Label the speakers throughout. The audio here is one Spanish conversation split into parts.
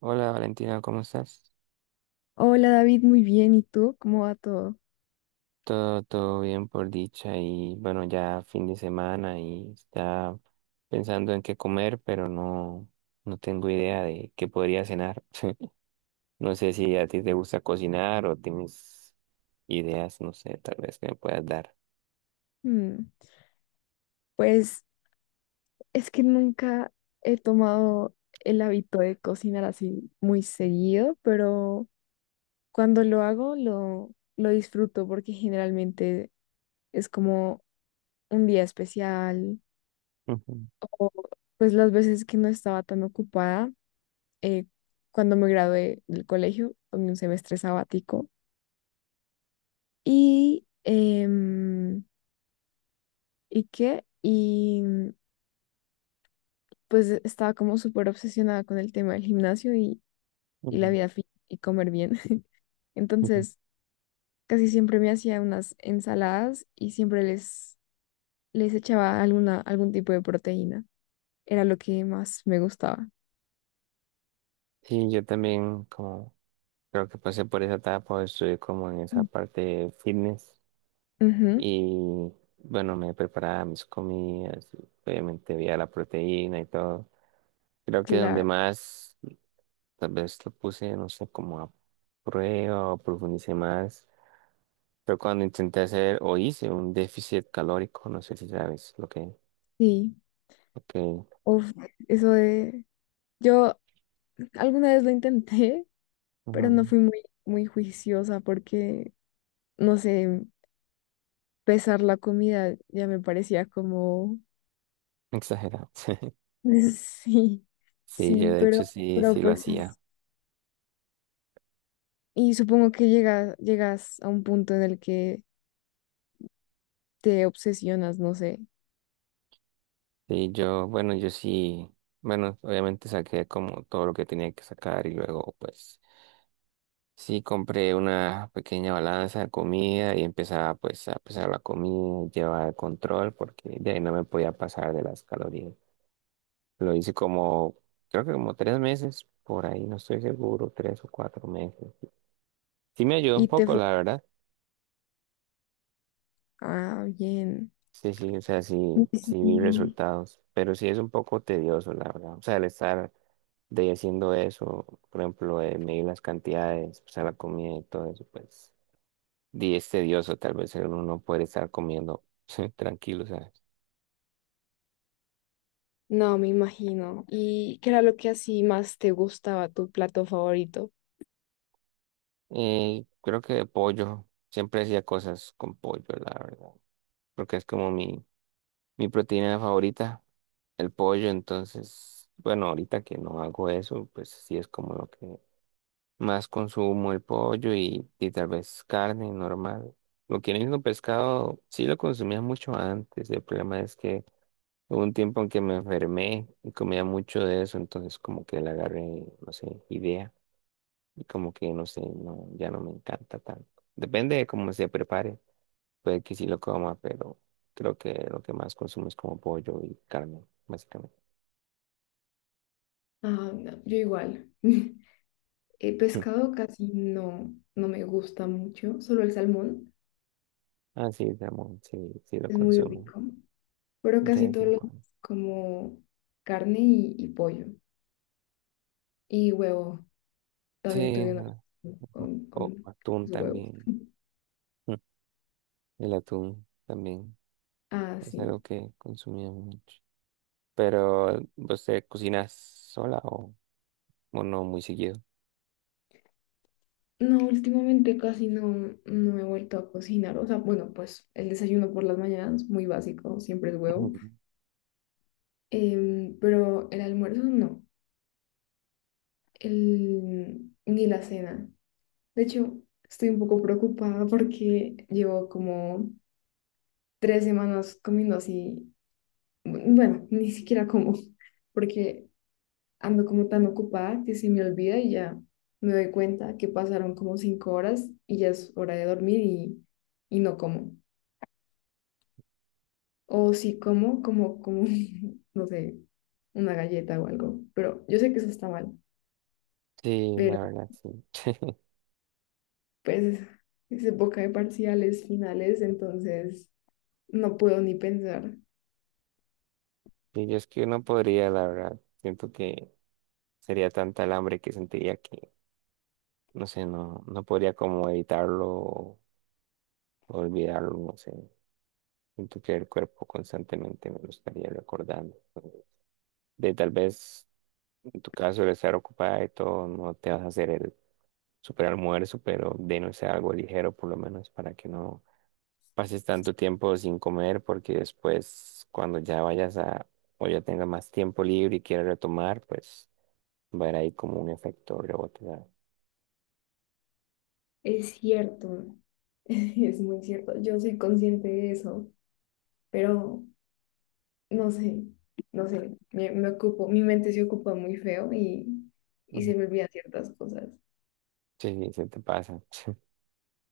Speaker 1: Hola Valentina, ¿cómo estás?
Speaker 2: Hola David, muy bien. ¿Y tú? ¿Cómo va todo?
Speaker 1: Todo, todo bien por dicha y bueno, ya fin de semana y está pensando en qué comer, pero no, no tengo idea de qué podría cenar. No sé si a ti te gusta cocinar o tienes ideas, no sé, tal vez que me puedas dar.
Speaker 2: Mm, pues es que nunca he tomado el hábito de cocinar así muy seguido, pero cuando lo hago lo disfruto porque generalmente es como un día especial
Speaker 1: Ujú,
Speaker 2: o pues las veces que no estaba tan ocupada eh, cuando me gradué del colegio, tomé un semestre sabático y em, ¿y qué? Y pues estaba como súper obsesionada con el tema del gimnasio y la
Speaker 1: ujú,
Speaker 2: vida fit y comer bien.
Speaker 1: ujú.
Speaker 2: Entonces, casi siempre me hacía unas ensaladas y siempre les echaba algún tipo de proteína. Era lo que más me gustaba.
Speaker 1: Sí, yo también como creo que pasé por esa etapa, estuve como en esa
Speaker 2: Mm.
Speaker 1: parte de fitness.
Speaker 2: Ujú,
Speaker 1: Y bueno, me preparaba mis comidas y obviamente veía la proteína y todo. Creo que donde
Speaker 2: claro,
Speaker 1: más, tal vez lo puse, no sé, como a prueba o profundicé más, pero cuando intenté hacer o hice un déficit calórico, no sé si sabes lo que,
Speaker 2: sí.
Speaker 1: lo que,
Speaker 2: Uf, eso de... Yo alguna vez lo intenté, pero
Speaker 1: ujú,
Speaker 2: no fui muy, muy juiciosa porque, no sé, pesar la comida ya me parecía como…
Speaker 1: exagerado.
Speaker 2: Sí,
Speaker 1: Sí, yo
Speaker 2: sí,
Speaker 1: de
Speaker 2: pero,
Speaker 1: hecho sí,
Speaker 2: pero
Speaker 1: sí lo
Speaker 2: pues
Speaker 1: hacía.
Speaker 2: es- y supongo que llegas a un punto en el que te obsesionas, no sé,
Speaker 1: Sí, yo, bueno, yo sí, bueno, obviamente saqué como todo lo que tenía que sacar, y luego pues sí, compré una pequeña balanza de comida y empezaba pues a pesar la comida, llevaba el control porque de ahí no me podía pasar de las calorías. Lo hice como, creo que como 3 meses, por ahí no estoy seguro, 3 o 4 meses. Sí me ayudó un
Speaker 2: y te
Speaker 1: poco,
Speaker 2: fo-
Speaker 1: la verdad.
Speaker 2: ah, bien.
Speaker 1: Sí, sí, o sea, sí, sí vi
Speaker 2: Sí.
Speaker 1: resultados, pero sí es un poco tedioso, la verdad. O sea, el estar de haciendo eso, por ejemplo, de medir las cantidades, pesar la comida y todo eso, pues. Di es tedioso, tal vez uno no puede estar comiendo tranquilo, ¿sabes?
Speaker 2: No, me imagino. ¿Y qué era lo que así más te gustaba, tu plato favorito?
Speaker 1: Y creo que de pollo, siempre hacía cosas con pollo, la verdad, porque es como mi, proteína favorita, el pollo. Entonces, bueno, ahorita que no hago eso, pues sí es como lo que más consumo el pollo y, tal vez carne normal. Lo que viene siendo pescado, sí lo consumía mucho antes. El problema es que hubo un tiempo en que me enfermé y comía mucho de eso, entonces como que le agarré, no sé, idea, y como que, no sé, no, ya no me encanta tanto. Depende de cómo se prepare, puede que sí lo coma, pero creo que lo que más consumo es como pollo y carne, básicamente.
Speaker 2: Ah, no, yo igual. El
Speaker 1: Mm.
Speaker 2: pescado casi no, no me gusta mucho, solo el salmón
Speaker 1: Ah, sí, salmón, sí, sí lo
Speaker 2: es muy
Speaker 1: consumo
Speaker 2: rico, pero
Speaker 1: de
Speaker 2: casi
Speaker 1: vez
Speaker 2: todos
Speaker 1: en
Speaker 2: los
Speaker 1: cuando.
Speaker 2: como carne y pollo y huevo. También
Speaker 1: Sí,
Speaker 2: tuve una
Speaker 1: no, no,
Speaker 2: con,
Speaker 1: o
Speaker 2: con
Speaker 1: atún
Speaker 2: los huevos.
Speaker 1: también. Mm. El atún también
Speaker 2: Ah,
Speaker 1: es
Speaker 2: sí.
Speaker 1: algo que consumía mucho. Pero, ¿vos te cocinas sola o...? O no muy seguido.
Speaker 2: No, últimamente casi no, no he vuelto a cocinar. O sea, bueno, pues el desayuno por las mañanas, muy básico, siempre es huevo.
Speaker 1: Ujú.
Speaker 2: Pero el almuerzo no, el, ni la cena. De hecho, estoy un poco preocupada porque llevo como 3 semanas comiendo así. Bueno, ni siquiera como, porque ando como tan ocupada que se me olvida y ya me doy cuenta que pasaron como 5 horas y ya es hora de dormir y no como. O si como, como, como, no sé, una galleta o algo. Pero yo sé que eso está mal,
Speaker 1: Sí, la
Speaker 2: pero
Speaker 1: verdad, sí.
Speaker 2: pues es época de parciales finales, entonces no puedo ni pensar.
Speaker 1: Sí, yo es que no podría, la verdad. Siento que sería tanta el hambre que sentiría que, no sé, no, no podría como evitarlo o olvidarlo, no sé. Siento que el cuerpo constantemente me lo estaría recordando. De tal vez, en tu caso, el estar ocupada y todo, no te vas a hacer el super almuerzo, pero de no ser algo ligero, por lo menos, para que no pases tanto tiempo sin comer, porque después cuando ya vayas a o ya tengas más tiempo libre y quieras retomar, pues va a haber ahí como un efecto rebote, ¿sabes?
Speaker 2: Es cierto, es muy cierto, yo soy consciente de eso, pero... no sé, no sé, me ocupo, mi mente se ocupa muy feo y se
Speaker 1: Ujú.
Speaker 2: me olvidan ciertas cosas.
Speaker 1: Sí, sí, se te pasa.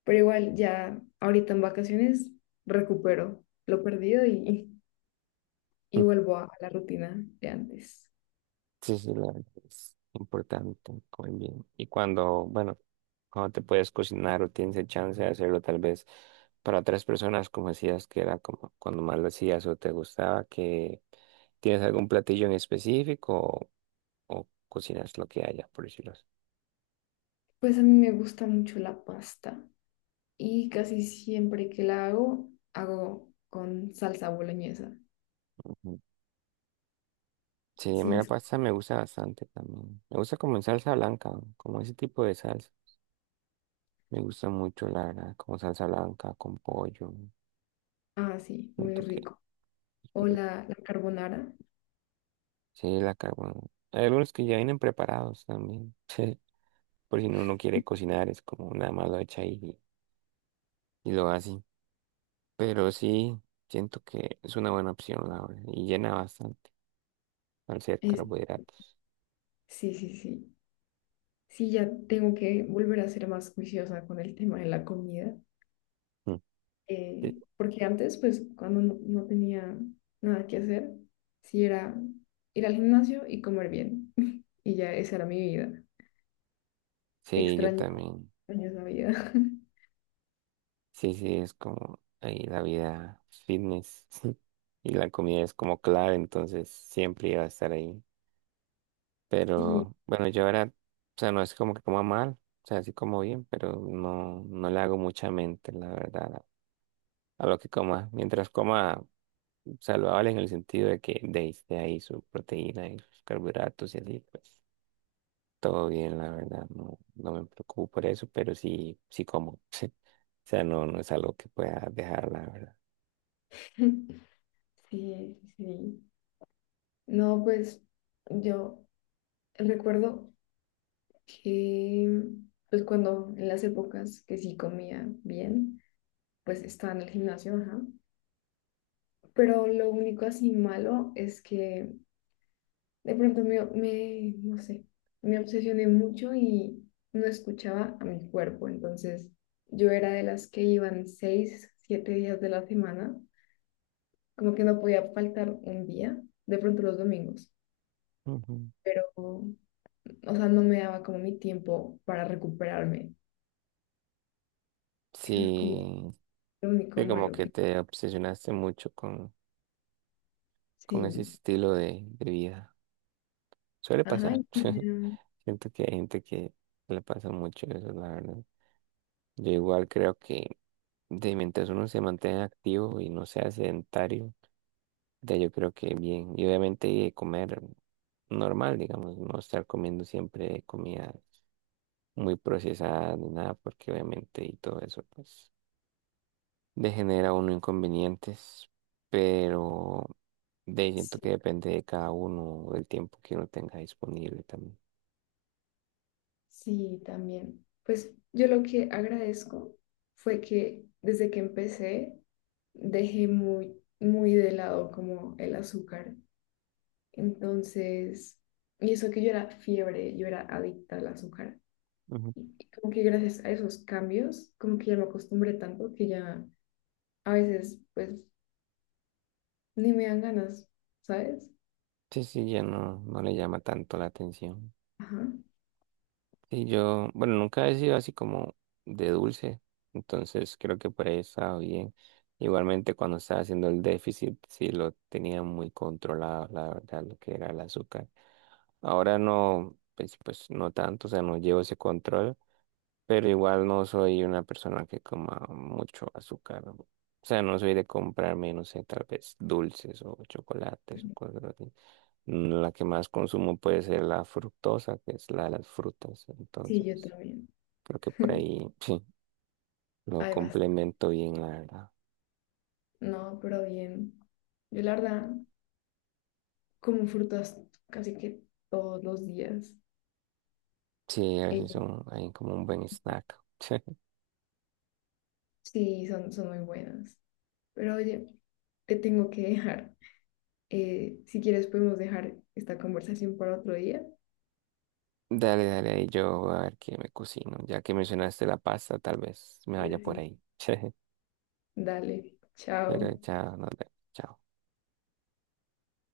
Speaker 2: Pero igual ya ahorita en vacaciones recupero lo perdido y vuelvo a la rutina de antes.
Speaker 1: Sí, sí, la verdad es importante comer bien. Y cuando, bueno, cuando te puedes cocinar o tienes el chance de hacerlo tal vez para otras personas, como decías que era como cuando más lo hacías o te gustaba, ¿que tienes algún platillo en específico o, cocinas lo que haya, por decirlo así?
Speaker 2: Pues a mí me gusta mucho la pasta y casi siempre que la hago, hago con salsa boloñesa.
Speaker 1: Sí, a mí
Speaker 2: Sí,
Speaker 1: la
Speaker 2: es-
Speaker 1: pasta me gusta bastante también. Me gusta como en salsa blanca, como ese tipo de salsa. Me gusta mucho, la verdad, como salsa blanca, con pollo.
Speaker 2: ah, sí, muy
Speaker 1: Siento que
Speaker 2: rico. O la carbonara.
Speaker 1: sí, la carbón. Hay algunos que ya vienen preparados también. Sí. Por si no uno no quiere cocinar, es como nada más lo echa ahí y, lo hace. Pero sí, siento que es una buena opción, la verdad. Y llena bastante al ser
Speaker 2: Es,
Speaker 1: carbohidratos.
Speaker 2: sí, sí, sí. Sí, ya tengo que volver a ser más juiciosa con el tema de la comida,
Speaker 1: Mm. Sí,
Speaker 2: porque antes, pues, cuando no, no tenía nada que hacer, sí era ir al gimnasio y comer bien. Y ya esa era mi vida.
Speaker 1: sí, yo
Speaker 2: Extraño,
Speaker 1: también.
Speaker 2: extraño esa vida.
Speaker 1: Sí, sí, es como ahí la vida fitness y la comida es como clave, entonces siempre iba a estar ahí.
Speaker 2: Sí,
Speaker 1: Pero bueno, yo ahora, o sea, no es como que coma mal, o sea, sí como bien, pero no, no le hago mucha mente, la verdad, a lo que coma. Mientras coma saludable en el sentido de que, esté ahí su proteína y sus carbohidratos y así, pues todo bien, la verdad, no, no me preocupo por eso, pero sí, sí como. O sea, no, no es algo que pueda dejar, la verdad.
Speaker 2: sí, sí. No, pues yo recuerdo que, pues cuando en las épocas que sí comía bien, pues estaba en el gimnasio, ajá. Pero lo único así malo es que de pronto no sé, me obsesioné mucho y no escuchaba a mi cuerpo. Entonces yo era de las que iban 6, 7 días de la semana, como que no podía faltar un día, de pronto los domingos,
Speaker 1: Ujú.
Speaker 2: pero, o sea, no me daba como mi tiempo para recuperarme. Eso es como
Speaker 1: Sí,
Speaker 2: lo único
Speaker 1: sí, como
Speaker 2: malo
Speaker 1: que
Speaker 2: que
Speaker 1: te obsesionaste mucho con, ese
Speaker 2: sí.
Speaker 1: estilo de, vida. Suele
Speaker 2: Ajá,
Speaker 1: pasar.
Speaker 2: y pues ya,
Speaker 1: Siento que hay gente que le pasa mucho eso, la verdad. Yo igual creo que de mientras uno se mantenga activo y no sea sedentario, de yo creo que bien. Y obviamente comer normal, digamos, no estar comiendo siempre comida muy procesada ni nada, porque obviamente y todo eso, pues. Le genera uno inconvenientes, pero de ahí siento que depende de cada uno, del tiempo que uno tenga disponible también.
Speaker 2: sí, también. Pues yo lo que agradezco fue que desde que empecé dejé muy, muy de lado como el azúcar. Entonces, y eso que yo era fiebre, yo era adicta al azúcar.
Speaker 1: Ujú.
Speaker 2: Y como que gracias a esos cambios, como que ya me acostumbré tanto que ya a veces pues ni me dan ganas, ¿sabes?
Speaker 1: Sí, sí, ya no, no le llama tanto la atención.
Speaker 2: Ajá.
Speaker 1: Y yo, bueno, nunca he sido así como de dulce, entonces creo que por ahí estaba bien. Igualmente cuando estaba haciendo el déficit, sí lo tenía muy controlado, la verdad, lo que era el azúcar. Ahora no, pues no tanto, o sea, no llevo ese control. Pero igual no soy una persona que coma mucho azúcar. O sea, no soy de comprarme, no sé, tal vez dulces o chocolates o cosas así. Mm. La que más consumo puede ser la fructosa, que es la de las frutas.
Speaker 2: Sí, yo
Speaker 1: Entonces,
Speaker 2: también.
Speaker 1: creo que por ahí sí, lo
Speaker 2: Ay, basta.
Speaker 1: complemento bien, la verdad.
Speaker 2: No, pero bien. Yo la verdad. Como frutas casi que todos los días.
Speaker 1: Sí, a
Speaker 2: Eh,
Speaker 1: veces son ahí como un buen snack.
Speaker 2: sí, son, son muy buenas. Pero oye, te tengo que dejar. Si quieres, podemos dejar esta conversación para otro día.
Speaker 1: Dale, dale, ahí yo voy a ver qué me cocino. Ya que mencionaste la pasta, tal vez me vaya por
Speaker 2: Sí,
Speaker 1: ahí.
Speaker 2: dale,
Speaker 1: Pero
Speaker 2: chao.
Speaker 1: ya nos vemos. Chao.